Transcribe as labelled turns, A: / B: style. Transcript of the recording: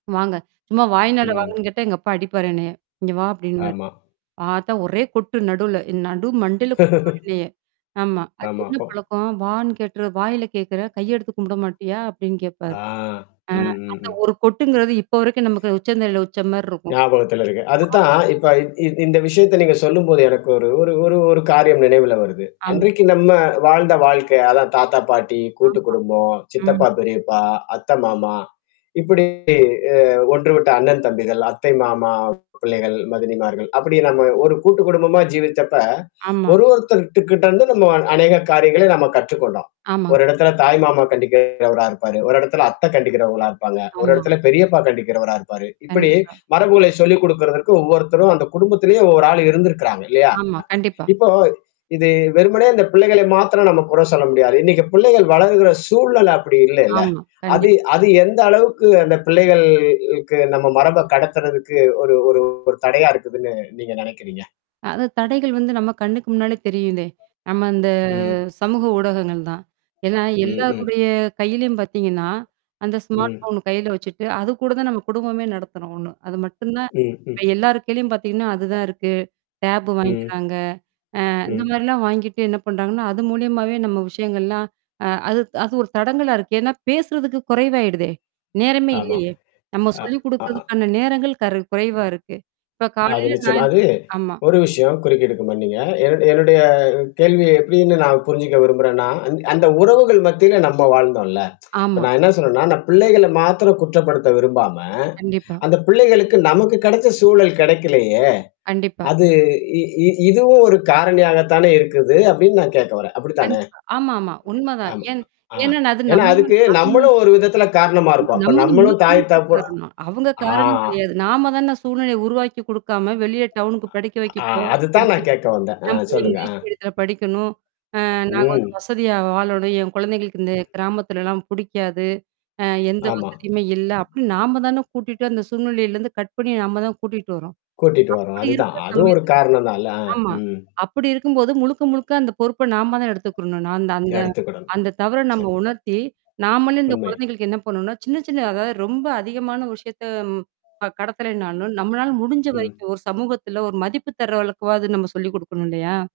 A: வாங்க. சும்மா வாய்னால
B: ம்.
A: வாங்கன்னு கேட்டா எங்க அப்பா அடிப்பாரு என்னய. இங்க வா! அப்பிடின்னுவாரு.
B: ஆமா.
A: பார்த்தா ஒரே கொட்டு நடுவுல. நடு மண்டைல கொட்டுவாரு என்னய ஆமா. அது
B: ஆமா,
A: என்ன
B: அப்போ
A: பழக்கம்? வான்னு கேக்கிற? வாயில கேக்கறே? கையெடுத்து கும்பிட மாட்டியா? அப்பிடின்னு கேப்பாரு.
B: ஆ.
A: அ
B: ம், ம்,
A: அந்த
B: ம்.
A: ஒரு கொட்டுங்கிறது இப்ப வரைக்கும் நமக்கு உச்சந்தலையில வச்சமாரி இருக்கும்.
B: ஞாபகத்துல இருக்கு.
A: [unintelligible]
B: அதுதான் இப்ப இ இ இந்த விஷயத்த நீங்க சொல்லும்போது எனக்கு ஒரு ஒரு ஒரு ஒரு காரியம் நினைவுல வருது.
A: ஆமா.
B: அன்றைக்கு நம்ம வாழ்ந்த வாழ்க்கை. அதான் தாத்தா, பாட்டி, கூட்டு
A: ஆமா.
B: குடும்பம்,
A: ம்.
B: சித்தப்பா பெரியப்பா, அத்த, மாமா. இப்பிடி அ ஒன்று விட்ட அண்ணன் தம்பிகள், அத்தை மாமா பிள்ளைகள், மதினிமார்கள், அப்பிடி நம்ம ஒரு கூட்டு குடும்பமா ஜீவிச்சப்ப,
A: ஆமா.
B: ஒரு ஒருத்தர்கிட்ட இருந்து நம்ம அநேக காரியங்களை நம்ம கற்றுக்கொண்டோம்.
A: ஆமாங்க.
B: ஒரு இடத்துல தாய் மாமா கண்டிக்கிறவரா இருப்பாரு. ஒரு இடத்தல அத்தை கண்டிக்கிறவங்களா இருப்பாங்க. ஒரு
A: ஆமா.
B: இடத்துல பெரியப்பா கண்டிக்கிறவரா இருப்பாரு. இப்பிடி,
A: கண்டிப்பா.
B: மரபுகளை சொல்லிக் குடுக்கிறதற்கு ஒவ்வொருத்தரும் அந்த குடும்பத்திலேயே ஒவ்வொரு ஆள் இருந்திருக்கிறாங்க இல்லயா!
A: ஆமா. கண்டிப்பா.
B: இப்போ. இது வெறுமனே இந்த பிள்ளைகளை மாத்திரம் நம்ம குறை சொல்ல முடியாது. இன்னைக்கி பிள்ளைகள் வளர்கிற சூழல் அப்பிடி இல்லல்ல?
A: ஆமா.
B: அது
A: கண்டிப்
B: அது எந்த அளவுக்கு அந்த பிள்ளைகள்க்கு நம்ம மரப கடத்துறதுக்கு ஒரு ஒரு ஒரு தடையா இருக்குதுன்னு நீங்க நெனைக்கிறீங்க?
A: அது தடைகள் வந்து நம்ம கண்ணுக்கு முன்னாலே தெரியுதே! நம்ம இந்த
B: ம்.
A: சமூக ஊடகங்கள் தான். ஏன்னா,
B: ம், ம்.
A: எல்லாருடைய கையிலயும் பார்த்தீங்கன்னா, அந்த ஸ்மார்ட்
B: ம்.
A: ஃபோன் கையில வச்சுட்டு, அது கூட தான் நம்ம குடும்பமே நடத்துறோம் ஒண்ணு. அது மட்டும் தான்.
B: ம், ம்.
A: இப்ப எல்லாருக்கையிலயும் பார்த்தீங்கன்னா, அதுதான் இருக்கு. டேப்
B: ம்.
A: வாங்கிக்கிறாங்க. அ
B: ம்.
A: இந்தமாரிலாம் வாங்கிட்டு என்ன பண்றாங்கன்னா, அது மூலியமாவே நம்ம விஷயங்கள்லாம் அ அது அது ஒரு தடங்கலா இருக்கு. ஏன்னா, பேசுறதுக்கு குறைவாயிடுதே! நேரமே
B: ஆமாம்.
A: இல்லயே! நம்ம
B: அ
A: சொல்லிக்
B: அ
A: குடுக்கிறதுக்கான நேரங்கள் கரு குறைவா இருக்கு. இப்ப
B: அது
A: காலையில
B: நிச்சயமா
A: [unintelligible]
B: அது,
A: ஆமா.
B: ஒரு விஷயம் குறுக்கீடுக்கு மன்னீங்க. என என்னுடைய கேள்வி எப்பிடின்னு நான் புரிஞ்சுக்க விரும்புறேன்னா, அந் அந்த உறவுகள் மத்தியில நம்ம வாழ்ந்தோம்ல்ல இப்ப
A: ஆமா.
B: நான் என்ன சொல்றேன்னா, நான் பிள்ளைகள மாத்திரம் குற்றப்படுத்த விரும்பாம,
A: கண்டிப்பா.
B: அந்த பிள்ளைகளுக்கு நமக்கு கெடைச்ச சூழல் கெடைக்கலயே!
A: கண்டிப்பா.
B: அது இ இ இதுவும் ஒரு காரணியாக தானே இருக்குது. அப்பிடின்னு நான் கேட்க வர்றேன். அப்பிடித்தானே?
A: கண்டிப்பா. ஆமா, ஆமா. உண்ம தான்.
B: ஆமா.
A: ஏன்
B: ஆ.
A: ஏன்னா அது
B: ஏன்னா,
A: நம்ம
B: அதுக்கு
A: [unintelligible]
B: நம்மளும் ஒரு விதத்தில காரணமா
A: ஆமா.
B: இருப்போம். இப்ப
A: நம்மதான்
B: நம்மளும்
A: முழுக்க
B: தாய்
A: முழுக்க
B: தகப்பு
A: காரணம் அவுங்க
B: ஆ.
A: காரணம் கெடையாது. நாம தானே சூழ்நிலையை உருவாக்கி குடுக்காம வெளியில டவுன் னுக்கு படிக்க வைக்க
B: ஆ,
A: போ
B: அதுதான்
A: [unintelligible]
B: நான் கேட்க வந்தேன்.
A: என்
B: அ
A: புள்ள
B: சொல்லுங்க.
A: இங்கிலீஷ்
B: ஆ.
A: மீடியத்துல படிக்கணும். அ நாங்க வந்து
B: ம்.
A: வசதியா வாழணும், என் கொழந்தைகளுக்கு இந்த கிராமத்துலலாம் பிடிக்காது. அ எந்த
B: ஆமா.
A: வசதியுமே இல்ல. அப்பிடின்னு நாம தானே கூட்டிட்டு அந்த சூழ்நிலையிலருந்து கட் பண்ணி நம்ம தான் கூட்டிட்டு வர்றோம்
B: கூட்டிட்டு வர்றோம்.
A: அப்பிடி
B: அதுதான்.
A: இருக்கிற
B: அதுவும் ஒரு
A: சமயத்துல
B: காரணம் தான் இல்ல. அ,
A: ஆமா.
B: ம்.
A: அப்பிடி இருக்கும்போது முழுக்க, முழுக்க அந்த பொறுப்ப நாம தான் எடுத்துக்கிறணும். நான் அந்த அந்த
B: எடுத்துக்கிடணும்.
A: அந்த தவற நம்ம
B: சரி.
A: உணர்த்தி, நாமளே இந்த
B: உண்மை.
A: குழந்தைகளுக்கு என்ன பண்ணுன்னா, சின்ன, சின்ன அதாவது ரொம்ப அதிகமான விஷயத்த அ கடத்தலனாலும், நம்மனால முடிஞ்ச
B: ம்.
A: வரைக்கும் ஒரு சமூகத்துல ஒரு மதிப்பு தர்ற அளவுக்காவாது நம்ம சொல்லிக் குடுக்கணும், இல்லயா!